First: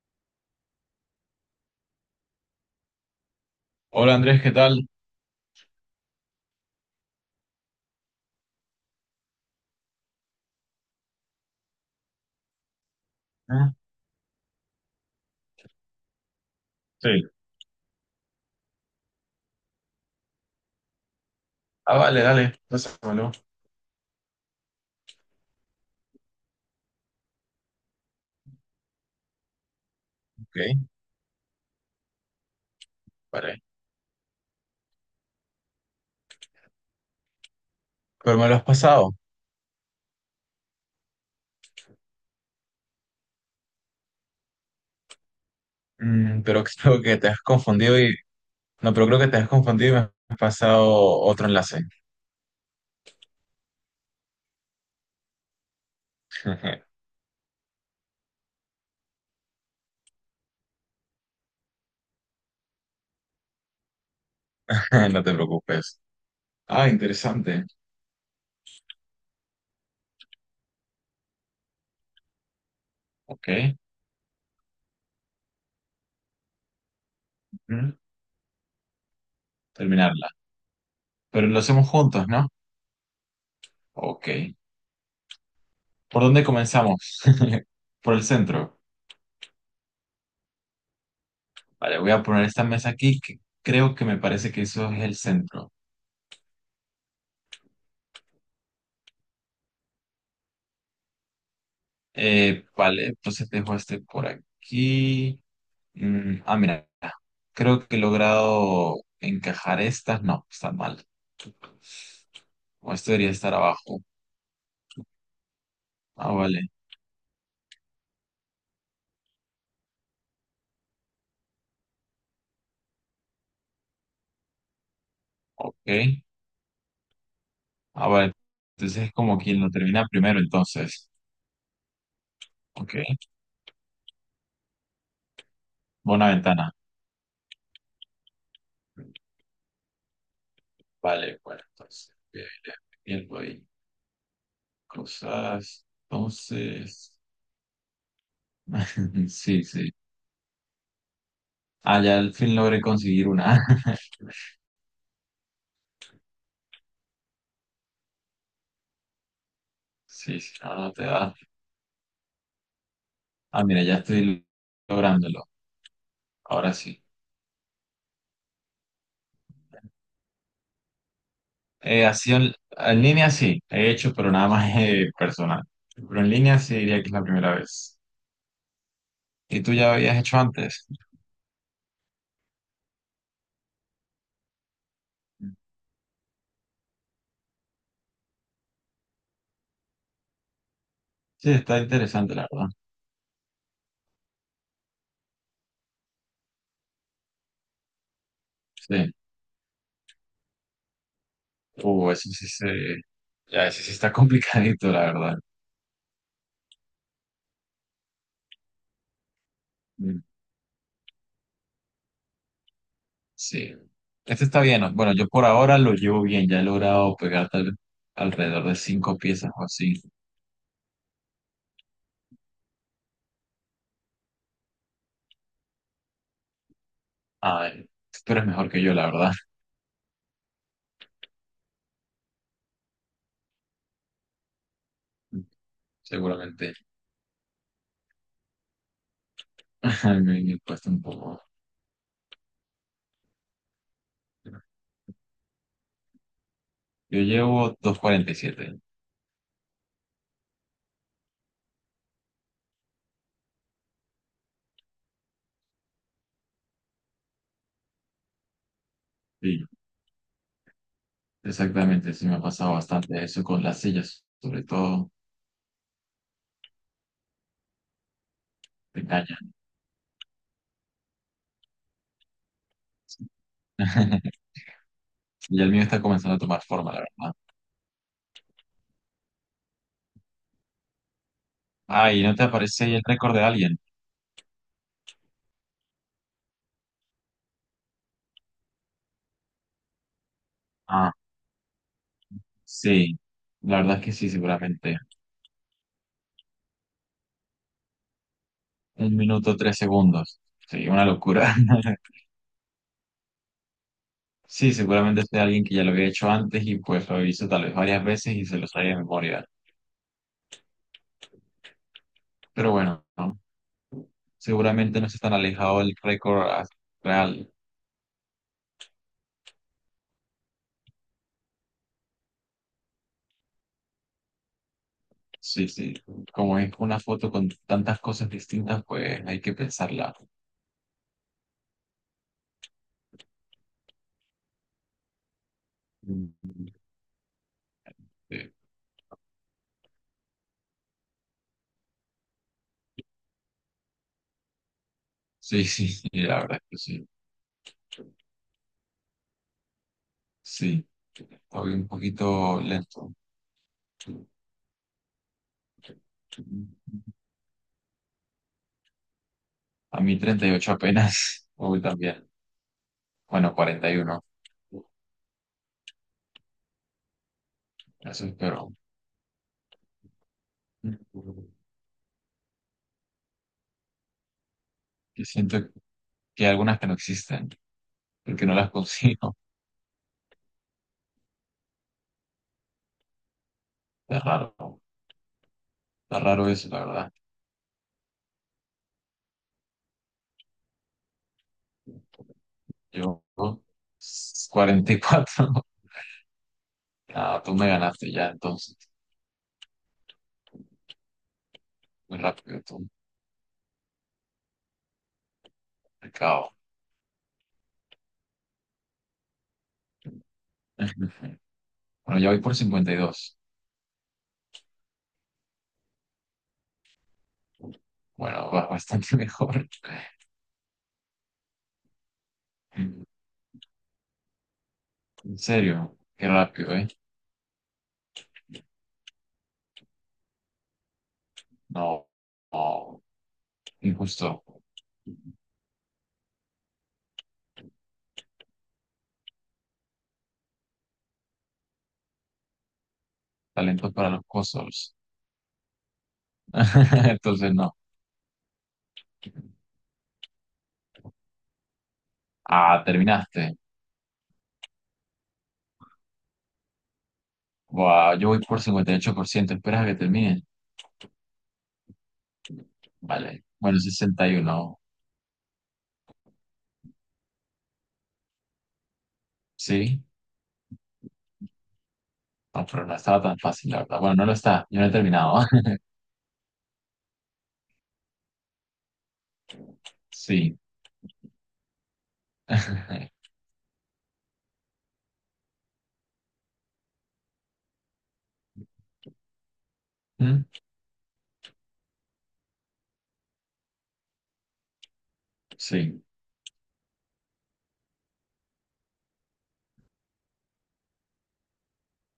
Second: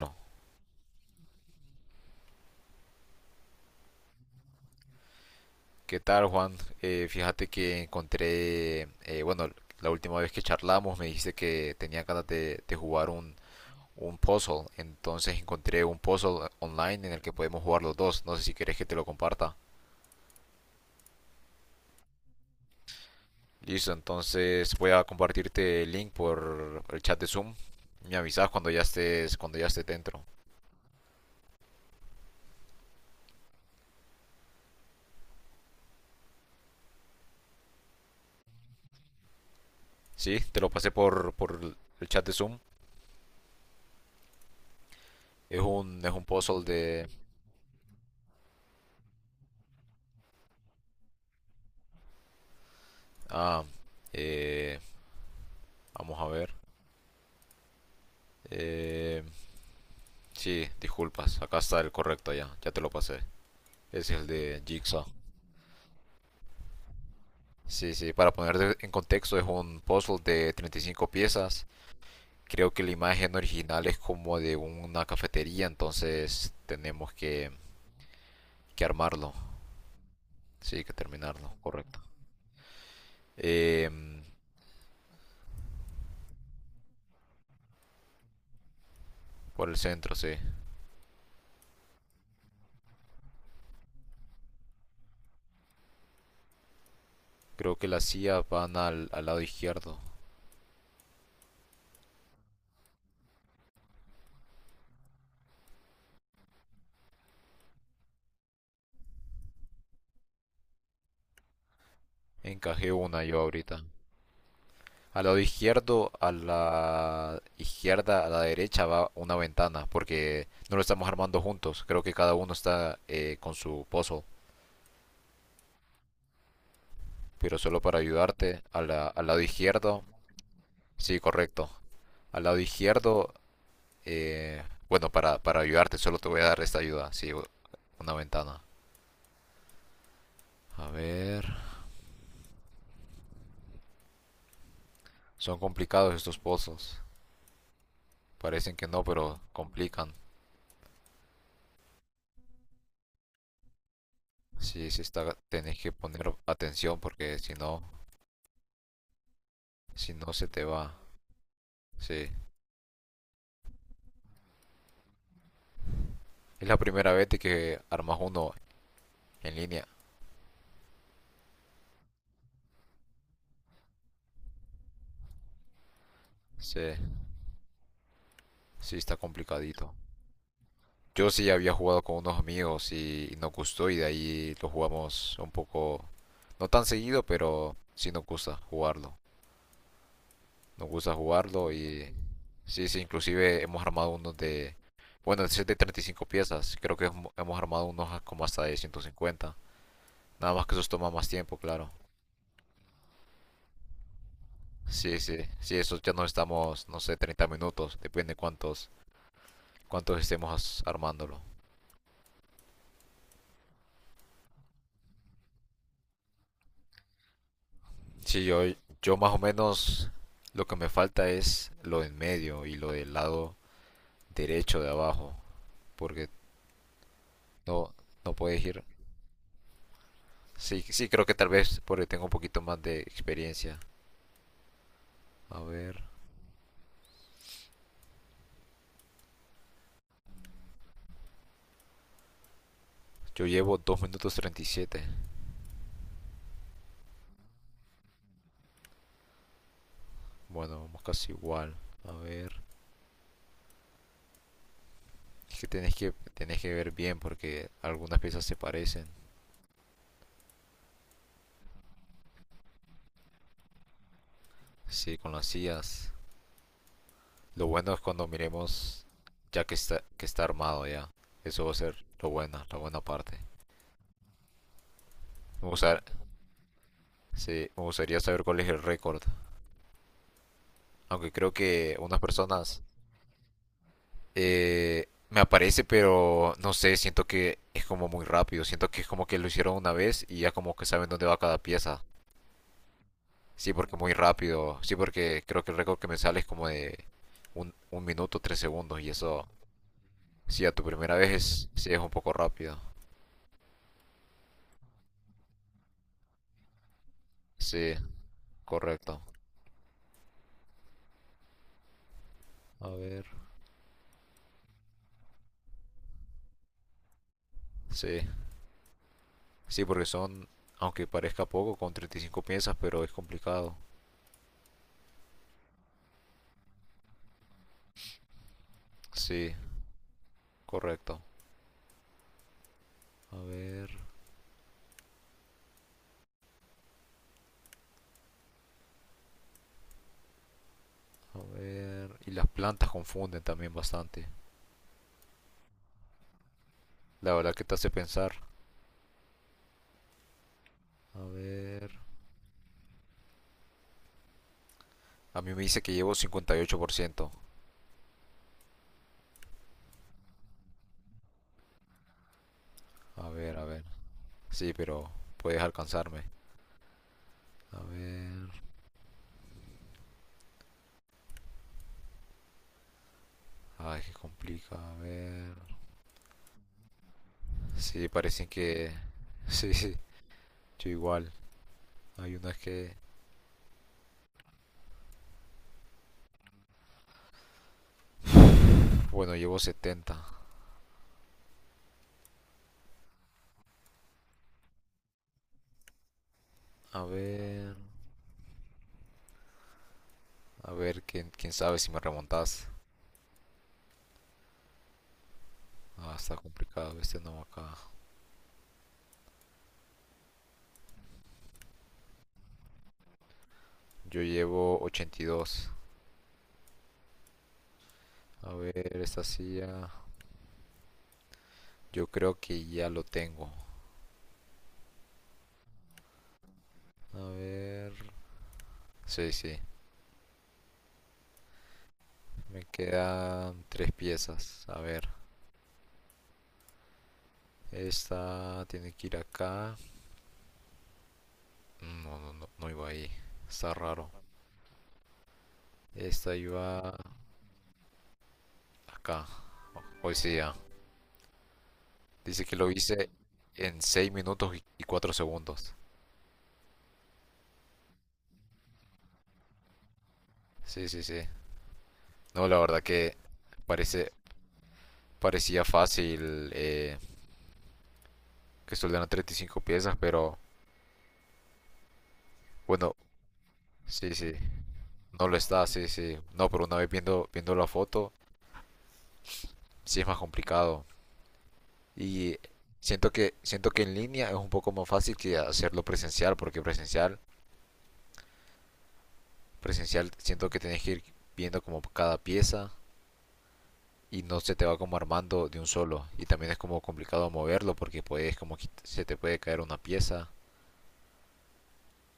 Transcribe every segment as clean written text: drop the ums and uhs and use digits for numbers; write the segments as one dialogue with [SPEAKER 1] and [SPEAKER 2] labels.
[SPEAKER 1] Bueno,
[SPEAKER 2] Hola Andrés, ¿qué tal?
[SPEAKER 1] ¿qué tal, Juan? Fíjate que encontré, bueno, la última vez que charlamos me dijiste que tenía ganas de jugar un,
[SPEAKER 2] Ah,
[SPEAKER 1] un puzzle, entonces encontré un puzzle online
[SPEAKER 2] sí,
[SPEAKER 1] en el que podemos jugar los dos, no sé si querés que te lo comparta.
[SPEAKER 2] ah, vale, dale, pásamelo.
[SPEAKER 1] Listo, entonces voy a compartirte el link por el chat de Zoom. Me avisas cuando ya estés dentro.
[SPEAKER 2] Ok, vale. Pero me lo has pasado.
[SPEAKER 1] Sí, te lo pasé por el chat de Zoom. Es un puzzle
[SPEAKER 2] Pero creo
[SPEAKER 1] de.
[SPEAKER 2] que te has confundido y... No, pero creo que te has confundido y me has pasado otro enlace.
[SPEAKER 1] Ah, eh, vamos a ver. Eh, Sí, disculpas, acá está el correcto ya te lo pasé. Es el de Jigsaw.
[SPEAKER 2] No te preocupes. Ah, interesante.
[SPEAKER 1] Sí, sí, para poner en contexto, es un puzzle de 35 piezas. Creo que la imagen
[SPEAKER 2] Ok.
[SPEAKER 1] original es como de una cafetería, entonces tenemos que,
[SPEAKER 2] Mm.
[SPEAKER 1] que armarlo.
[SPEAKER 2] Terminarla.
[SPEAKER 1] Sí, que
[SPEAKER 2] Pero
[SPEAKER 1] terminarlo,
[SPEAKER 2] lo hacemos
[SPEAKER 1] correcto.
[SPEAKER 2] juntos, ¿no?
[SPEAKER 1] Em,
[SPEAKER 2] Ok. ¿Por dónde comenzamos? Por el centro.
[SPEAKER 1] por el centro, sí.
[SPEAKER 2] Vale, voy a poner esta mesa aquí que creo que me parece que eso es el centro.
[SPEAKER 1] Creo que las sillas van al lado izquierdo.
[SPEAKER 2] Vale, entonces dejo este por aquí. Ah, mira, creo que he logrado encajar estas. No, está mal. O
[SPEAKER 1] Encajé
[SPEAKER 2] esto
[SPEAKER 1] una
[SPEAKER 2] debería
[SPEAKER 1] yo
[SPEAKER 2] estar
[SPEAKER 1] ahorita.
[SPEAKER 2] abajo.
[SPEAKER 1] Al lado izquierdo, a
[SPEAKER 2] Ah, vale.
[SPEAKER 1] la izquierda, a la derecha va una ventana, porque no lo estamos armando juntos. Creo que cada uno está con su puzzle.
[SPEAKER 2] Ok.
[SPEAKER 1] Pero solo para
[SPEAKER 2] Ah, vale.
[SPEAKER 1] ayudarte,
[SPEAKER 2] Entonces es
[SPEAKER 1] al
[SPEAKER 2] como
[SPEAKER 1] lado
[SPEAKER 2] quien lo
[SPEAKER 1] izquierdo,
[SPEAKER 2] termina primero, entonces.
[SPEAKER 1] sí, correcto. Al lado
[SPEAKER 2] Ok.
[SPEAKER 1] izquierdo, eh, bueno, para ayudarte, solo
[SPEAKER 2] Buena
[SPEAKER 1] te voy a dar
[SPEAKER 2] ventana.
[SPEAKER 1] esta ayuda, sí, una ventana. A
[SPEAKER 2] Vale,
[SPEAKER 1] ver,
[SPEAKER 2] bueno, entonces voy viendo ahí
[SPEAKER 1] son
[SPEAKER 2] cosas.
[SPEAKER 1] complicados estos puzzles.
[SPEAKER 2] Entonces,
[SPEAKER 1] Parecen que no, pero
[SPEAKER 2] sí, sí.
[SPEAKER 1] complican.
[SPEAKER 2] Ah, ya al fin logré conseguir una.
[SPEAKER 1] Sí, sí está, tenés que poner atención porque si no
[SPEAKER 2] Sí,
[SPEAKER 1] se
[SPEAKER 2] sí,
[SPEAKER 1] te
[SPEAKER 2] no, no
[SPEAKER 1] va.
[SPEAKER 2] te da.
[SPEAKER 1] Sí.
[SPEAKER 2] Ah, mira, ya estoy lográndolo.
[SPEAKER 1] Es
[SPEAKER 2] Ahora
[SPEAKER 1] la
[SPEAKER 2] sí.
[SPEAKER 1] primera vez de que armas uno en línea.
[SPEAKER 2] Así en línea sí, he hecho, pero nada más personal. Pero en línea sí
[SPEAKER 1] Sí,
[SPEAKER 2] diría que es la primera vez.
[SPEAKER 1] sí está
[SPEAKER 2] ¿Y tú
[SPEAKER 1] complicadito.
[SPEAKER 2] ya habías hecho antes?
[SPEAKER 1] Yo sí había jugado con unos amigos y, nos gustó y de ahí lo jugamos un poco, no tan seguido, pero sí nos gusta jugarlo. Nos gusta
[SPEAKER 2] Sí,
[SPEAKER 1] jugarlo
[SPEAKER 2] está
[SPEAKER 1] y
[SPEAKER 2] interesante, la verdad.
[SPEAKER 1] sí, sí, inclusive hemos armado unos de, bueno, ese es de 35 piezas, creo que hemos armado unos como hasta de ciento
[SPEAKER 2] Sí.
[SPEAKER 1] cincuenta. Nada más que esos toma más tiempo, claro.
[SPEAKER 2] Eso sí se... Ya, eso sí está complicadito, la
[SPEAKER 1] Sí,
[SPEAKER 2] verdad.
[SPEAKER 1] sí, sí, esos ya nos estamos, no sé, 30 minutos, depende cuántos
[SPEAKER 2] Mm,
[SPEAKER 1] estemos armándolo.
[SPEAKER 2] sí. Este está bien, ¿no? Bueno, yo por ahora lo llevo bien. Ya he logrado pegar
[SPEAKER 1] Sí, yo,
[SPEAKER 2] alrededor de
[SPEAKER 1] yo
[SPEAKER 2] cinco
[SPEAKER 1] más o
[SPEAKER 2] piezas o así.
[SPEAKER 1] menos lo que me falta es lo en medio y lo del lado derecho de abajo. Porque
[SPEAKER 2] A ver,
[SPEAKER 1] no, no
[SPEAKER 2] tú eres
[SPEAKER 1] puedes
[SPEAKER 2] mejor
[SPEAKER 1] ir.
[SPEAKER 2] que yo, la verdad.
[SPEAKER 1] Sí, sí, creo que tal vez porque tengo un poquito más de experiencia. A ver.
[SPEAKER 2] Seguramente. Me cuesta un poco.
[SPEAKER 1] Yo llevo 2 minutos 37.
[SPEAKER 2] Yo llevo 247.
[SPEAKER 1] Bueno, vamos casi igual. A ver. Es que tenés que ver bien porque algunas piezas se parecen.
[SPEAKER 2] Sí. Exactamente, sí me ha pasado bastante eso con las sillas, sobre todo
[SPEAKER 1] Sí, con las sillas. Lo bueno es cuando
[SPEAKER 2] te
[SPEAKER 1] miremos
[SPEAKER 2] engañan.
[SPEAKER 1] ya que está armado ya. Eso va a ser lo bueno la buena parte.
[SPEAKER 2] Y
[SPEAKER 1] Me
[SPEAKER 2] el mío está
[SPEAKER 1] gustar-
[SPEAKER 2] comenzando a tomar forma, la verdad.
[SPEAKER 1] sí, me gustaría saber cuál es el récord. Aunque creo que unas
[SPEAKER 2] Ay, ¿no te
[SPEAKER 1] personas
[SPEAKER 2] aparece ahí el récord de alguien?
[SPEAKER 1] me aparece, pero no sé, siento que es como muy rápido. Siento que es como que lo hicieron una vez y ya como que saben
[SPEAKER 2] Ah,
[SPEAKER 1] dónde va cada pieza.
[SPEAKER 2] sí,
[SPEAKER 1] Sí,
[SPEAKER 2] la
[SPEAKER 1] porque
[SPEAKER 2] verdad es
[SPEAKER 1] muy
[SPEAKER 2] que sí,
[SPEAKER 1] rápido. Sí,
[SPEAKER 2] seguramente.
[SPEAKER 1] porque creo que el récord que me sale es como de un minuto, tres segundos. Y
[SPEAKER 2] Un
[SPEAKER 1] eso,
[SPEAKER 2] minuto, tres segundos.
[SPEAKER 1] sí, a tu
[SPEAKER 2] Sí, una
[SPEAKER 1] primera vez
[SPEAKER 2] locura.
[SPEAKER 1] es, sí, es un poco rápido.
[SPEAKER 2] Sí, seguramente sea alguien que ya lo había hecho antes y pues lo hizo tal vez
[SPEAKER 1] Sí,
[SPEAKER 2] varias veces y se lo sabía de
[SPEAKER 1] correcto.
[SPEAKER 2] memoria. Pero
[SPEAKER 1] A
[SPEAKER 2] bueno,
[SPEAKER 1] ver.
[SPEAKER 2] ¿no? Seguramente no es tan alejado del récord real.
[SPEAKER 1] Sí, sí, porque son, aunque parezca poco, con 35 piezas, pero es complicado.
[SPEAKER 2] Sí, sí. Como es una foto con tantas cosas distintas, pues hay
[SPEAKER 1] Sí,
[SPEAKER 2] que pensarla.
[SPEAKER 1] correcto. A ver,
[SPEAKER 2] Mm, eh,
[SPEAKER 1] a ver. Y las plantas confunden también bastante.
[SPEAKER 2] sí, sí, sí, la verdad es que sí.
[SPEAKER 1] La verdad que te hace pensar.
[SPEAKER 2] Sí,
[SPEAKER 1] A
[SPEAKER 2] estoy un
[SPEAKER 1] ver.
[SPEAKER 2] poquito lento.
[SPEAKER 1] A mí me dice que llevo 58%.
[SPEAKER 2] A mí 38 apenas. Uy, también.
[SPEAKER 1] A
[SPEAKER 2] Bueno,
[SPEAKER 1] ver, a ver.
[SPEAKER 2] 41.
[SPEAKER 1] Sí, pero puedes alcanzarme. A
[SPEAKER 2] Eso
[SPEAKER 1] ver.
[SPEAKER 2] espero.
[SPEAKER 1] Ay, que complica. A
[SPEAKER 2] Que
[SPEAKER 1] ver.
[SPEAKER 2] siento que hay algunas que no existen,
[SPEAKER 1] Sí,
[SPEAKER 2] porque
[SPEAKER 1] parecen
[SPEAKER 2] no las
[SPEAKER 1] que.
[SPEAKER 2] consigo.
[SPEAKER 1] Sí, sí. Yo igual. Hay unas que.
[SPEAKER 2] Está raro. Está raro eso, la verdad.
[SPEAKER 1] Bueno, llevo 70.
[SPEAKER 2] Yo, 44.
[SPEAKER 1] A
[SPEAKER 2] Ah, tú me
[SPEAKER 1] ver,
[SPEAKER 2] ganaste ya, entonces.
[SPEAKER 1] a ver, quién sabe si me
[SPEAKER 2] Muy rápido,
[SPEAKER 1] remontas.
[SPEAKER 2] tú. Al
[SPEAKER 1] Ah, está
[SPEAKER 2] cabo.
[SPEAKER 1] complicado este no acá.
[SPEAKER 2] Bueno, ya voy por 52.
[SPEAKER 1] Yo llevo 82.
[SPEAKER 2] Bueno,
[SPEAKER 1] A
[SPEAKER 2] va
[SPEAKER 1] ver,
[SPEAKER 2] bastante
[SPEAKER 1] esta
[SPEAKER 2] mejor.
[SPEAKER 1] silla. Yo creo que ya lo tengo.
[SPEAKER 2] En serio, qué rápido, ¿eh?
[SPEAKER 1] A ver. Sí, sí.
[SPEAKER 2] No,
[SPEAKER 1] Me
[SPEAKER 2] no,
[SPEAKER 1] quedan tres
[SPEAKER 2] injusto.
[SPEAKER 1] piezas. A ver. Esta tiene que ir acá. No, no, no, no iba ahí. Está
[SPEAKER 2] Talentos para
[SPEAKER 1] raro.
[SPEAKER 2] los cosos.
[SPEAKER 1] Esta iba
[SPEAKER 2] Entonces, no.
[SPEAKER 1] acá. Hoy sí ya. Dice que lo
[SPEAKER 2] Ah,
[SPEAKER 1] hice
[SPEAKER 2] terminaste.
[SPEAKER 1] en 6 minutos y 4 segundos.
[SPEAKER 2] Buah, yo voy por 58%. ¿Esperas a que termine?
[SPEAKER 1] Sí, sí, sí. No, la verdad que
[SPEAKER 2] Vale. Bueno,
[SPEAKER 1] parece,
[SPEAKER 2] 61.
[SPEAKER 1] parecía fácil que soldaran 35 piezas,
[SPEAKER 2] Sí.
[SPEAKER 1] pero
[SPEAKER 2] No, pero no
[SPEAKER 1] bueno,
[SPEAKER 2] estaba tan fácil, la verdad.
[SPEAKER 1] sí,
[SPEAKER 2] Bueno, no
[SPEAKER 1] sí,
[SPEAKER 2] lo está. Yo no he
[SPEAKER 1] no lo
[SPEAKER 2] terminado.
[SPEAKER 1] está, sí, sí. No, pero una vez viendo la foto, sí es más
[SPEAKER 2] Sí.
[SPEAKER 1] complicado. Y siento que en línea es un poco más fácil que hacerlo presencial, porque presencial
[SPEAKER 2] ¿Mm?
[SPEAKER 1] siento que tenés que ir viendo como cada pieza y no se te va como armando de un
[SPEAKER 2] Sí.
[SPEAKER 1] solo. Y también es como complicado moverlo porque puedes como se te puede caer una pieza.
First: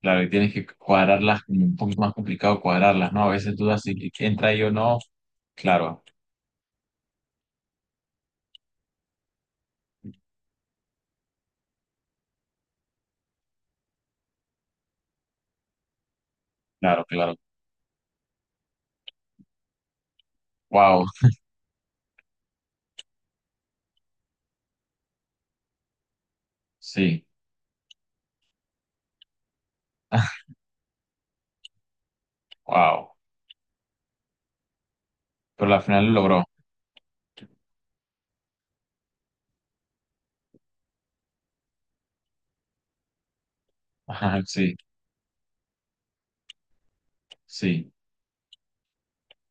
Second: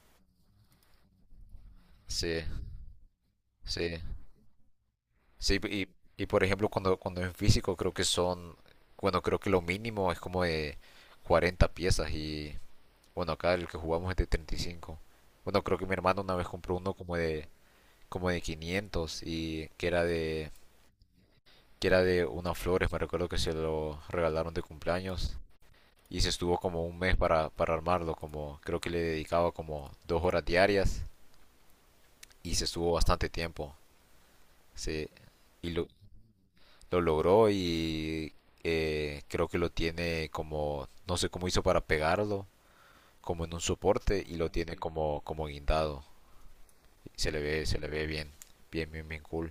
[SPEAKER 2] Claro, y tienes que cuadrarlas, como un poquito más
[SPEAKER 1] Sí,
[SPEAKER 2] complicado cuadrarlas, ¿no? A veces dudas si
[SPEAKER 1] sí.
[SPEAKER 2] entra ahí o no.
[SPEAKER 1] Sí,
[SPEAKER 2] Claro,
[SPEAKER 1] y por ejemplo, cuando en físico creo que son, bueno, creo que lo mínimo es como de 40 piezas y, bueno, acá el que jugamos es de 35. Bueno, creo que mi hermano una vez compró uno
[SPEAKER 2] claro, claro.
[SPEAKER 1] como de 500 y
[SPEAKER 2] Wow,
[SPEAKER 1] que era de unas flores, me recuerdo que se lo regalaron de cumpleaños y se estuvo como un mes
[SPEAKER 2] sí,
[SPEAKER 1] para armarlo, como creo que le dedicaba como dos horas diarias y se estuvo
[SPEAKER 2] wow.
[SPEAKER 1] bastante tiempo. Sí, y
[SPEAKER 2] Pero al final lo logró.
[SPEAKER 1] lo logró y creo que lo tiene como, no sé cómo hizo para pegarlo, como en un soporte y
[SPEAKER 2] Ajá,
[SPEAKER 1] lo
[SPEAKER 2] sí,
[SPEAKER 1] tiene como guindado. Se le
[SPEAKER 2] sí.
[SPEAKER 1] ve bien, bien, bien, bien cool.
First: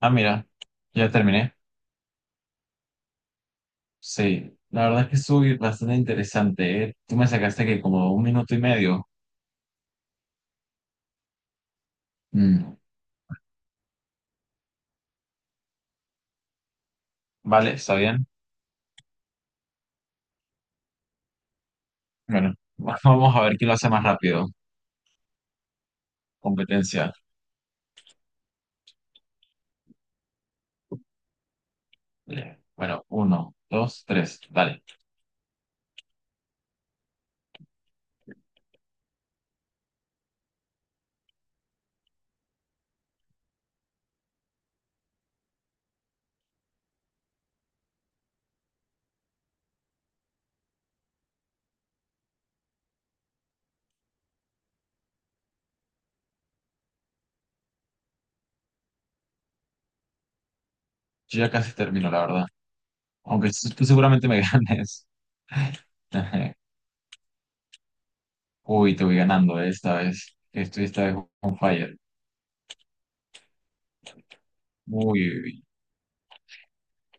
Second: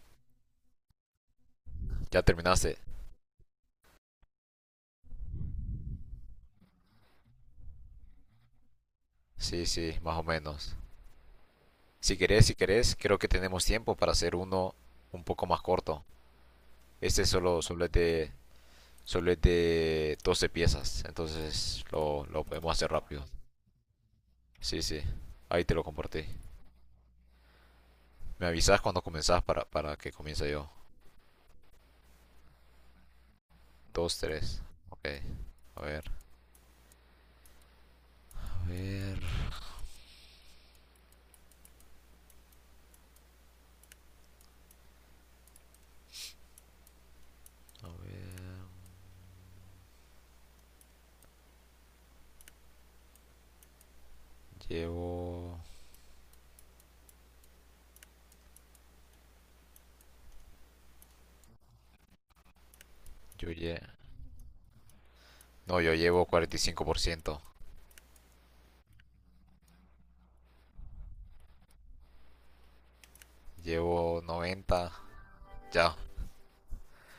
[SPEAKER 2] Ah, mira, ya terminé.
[SPEAKER 1] ¿Ya terminaste?
[SPEAKER 2] Sí, la verdad es que estuvo bastante interesante, ¿eh? Tú me sacaste que como un minuto y medio.
[SPEAKER 1] Sí, sí, más o menos. Si
[SPEAKER 2] Mm,
[SPEAKER 1] querés, creo que tenemos tiempo para hacer uno un poco más corto. Este
[SPEAKER 2] Vale, está bien.
[SPEAKER 1] solo es de 12 piezas, entonces lo
[SPEAKER 2] Bueno,
[SPEAKER 1] podemos hacer rápido.
[SPEAKER 2] vamos a ver quién lo hace más rápido.
[SPEAKER 1] Sí, sí, ahí te lo compartí.
[SPEAKER 2] Competencia.
[SPEAKER 1] Me avisas cuando comenzás para que comience yo.
[SPEAKER 2] Vale. Bueno, uno, dos,
[SPEAKER 1] Dos,
[SPEAKER 2] tres,
[SPEAKER 1] tres.
[SPEAKER 2] dale.
[SPEAKER 1] Ok. A ver. A ver. Llevo.
[SPEAKER 2] Yo ya casi termino, la verdad.
[SPEAKER 1] Yo
[SPEAKER 2] Aunque tú
[SPEAKER 1] lle.
[SPEAKER 2] tú seguramente me ganes.
[SPEAKER 1] No, yo llevo 45%.
[SPEAKER 2] Uy, te voy ganando esta vez. Estoy esta vez on fire.
[SPEAKER 1] Llevo 90.
[SPEAKER 2] Uy, uy, uy.
[SPEAKER 1] Ya.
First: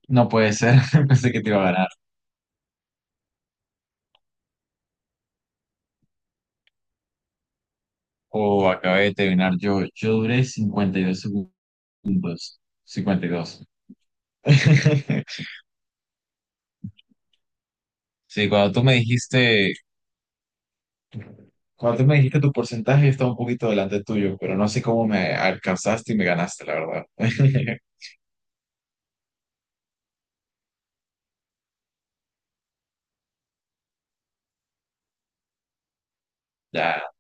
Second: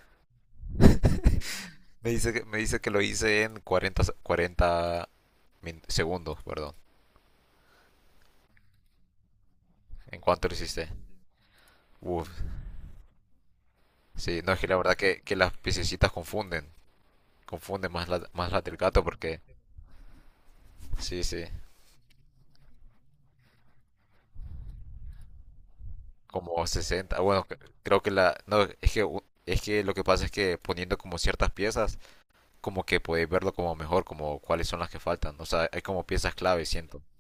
[SPEAKER 2] No puede ser. Pensé que te iba a ganar.
[SPEAKER 1] Me dice que lo hice en segundos, perdón.
[SPEAKER 2] Oh, acabé de terminar yo. Yo
[SPEAKER 1] ¿En
[SPEAKER 2] duré
[SPEAKER 1] cuánto lo hiciste?
[SPEAKER 2] 52 segundos.
[SPEAKER 1] Uf.
[SPEAKER 2] 52.
[SPEAKER 1] Sí, no, es que la verdad que las piececitas confunden. Confunden más
[SPEAKER 2] Sí,
[SPEAKER 1] más la
[SPEAKER 2] cuando
[SPEAKER 1] del
[SPEAKER 2] tú me
[SPEAKER 1] gato porque.
[SPEAKER 2] dijiste,
[SPEAKER 1] Sí, sí.
[SPEAKER 2] cuando tú me dijiste tu porcentaje, yo estaba un poquito delante tuyo, pero no sé cómo me alcanzaste y me
[SPEAKER 1] Como
[SPEAKER 2] ganaste, la verdad.
[SPEAKER 1] 60. Bueno, creo que la. No, es que lo que pasa es que poniendo como ciertas piezas como que podéis verlo como mejor, como cuáles son las que faltan. ¿No? O sea, hay como piezas clave, siento.
[SPEAKER 2] Ya,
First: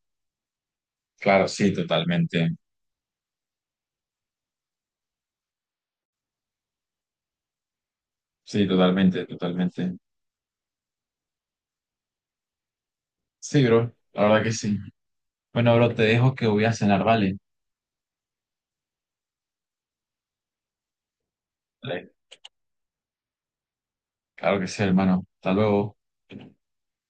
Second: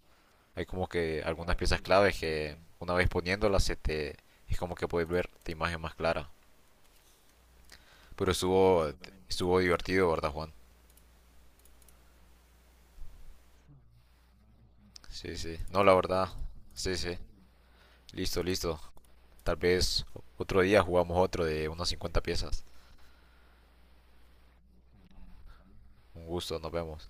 [SPEAKER 1] Hay como que
[SPEAKER 2] claro,
[SPEAKER 1] algunas
[SPEAKER 2] sí,
[SPEAKER 1] piezas claves
[SPEAKER 2] totalmente.
[SPEAKER 1] que una vez poniéndolas se te, es como que podéis ver la imagen más clara. Pero
[SPEAKER 2] Sí, totalmente,
[SPEAKER 1] estuvo
[SPEAKER 2] totalmente.
[SPEAKER 1] divertido, ¿verdad, Juan?
[SPEAKER 2] Sí, bro, la verdad que sí.
[SPEAKER 1] Sí, sí.
[SPEAKER 2] Bueno,
[SPEAKER 1] No, la
[SPEAKER 2] bro, te
[SPEAKER 1] verdad.
[SPEAKER 2] dejo que voy a
[SPEAKER 1] Sí,
[SPEAKER 2] cenar,
[SPEAKER 1] sí.
[SPEAKER 2] ¿vale?
[SPEAKER 1] Listo, listo. Tal vez otro día jugamos otro de unas
[SPEAKER 2] Vale,
[SPEAKER 1] 50 piezas.
[SPEAKER 2] claro que sí, hermano. Hasta luego.
[SPEAKER 1] Un gusto, nos vemos.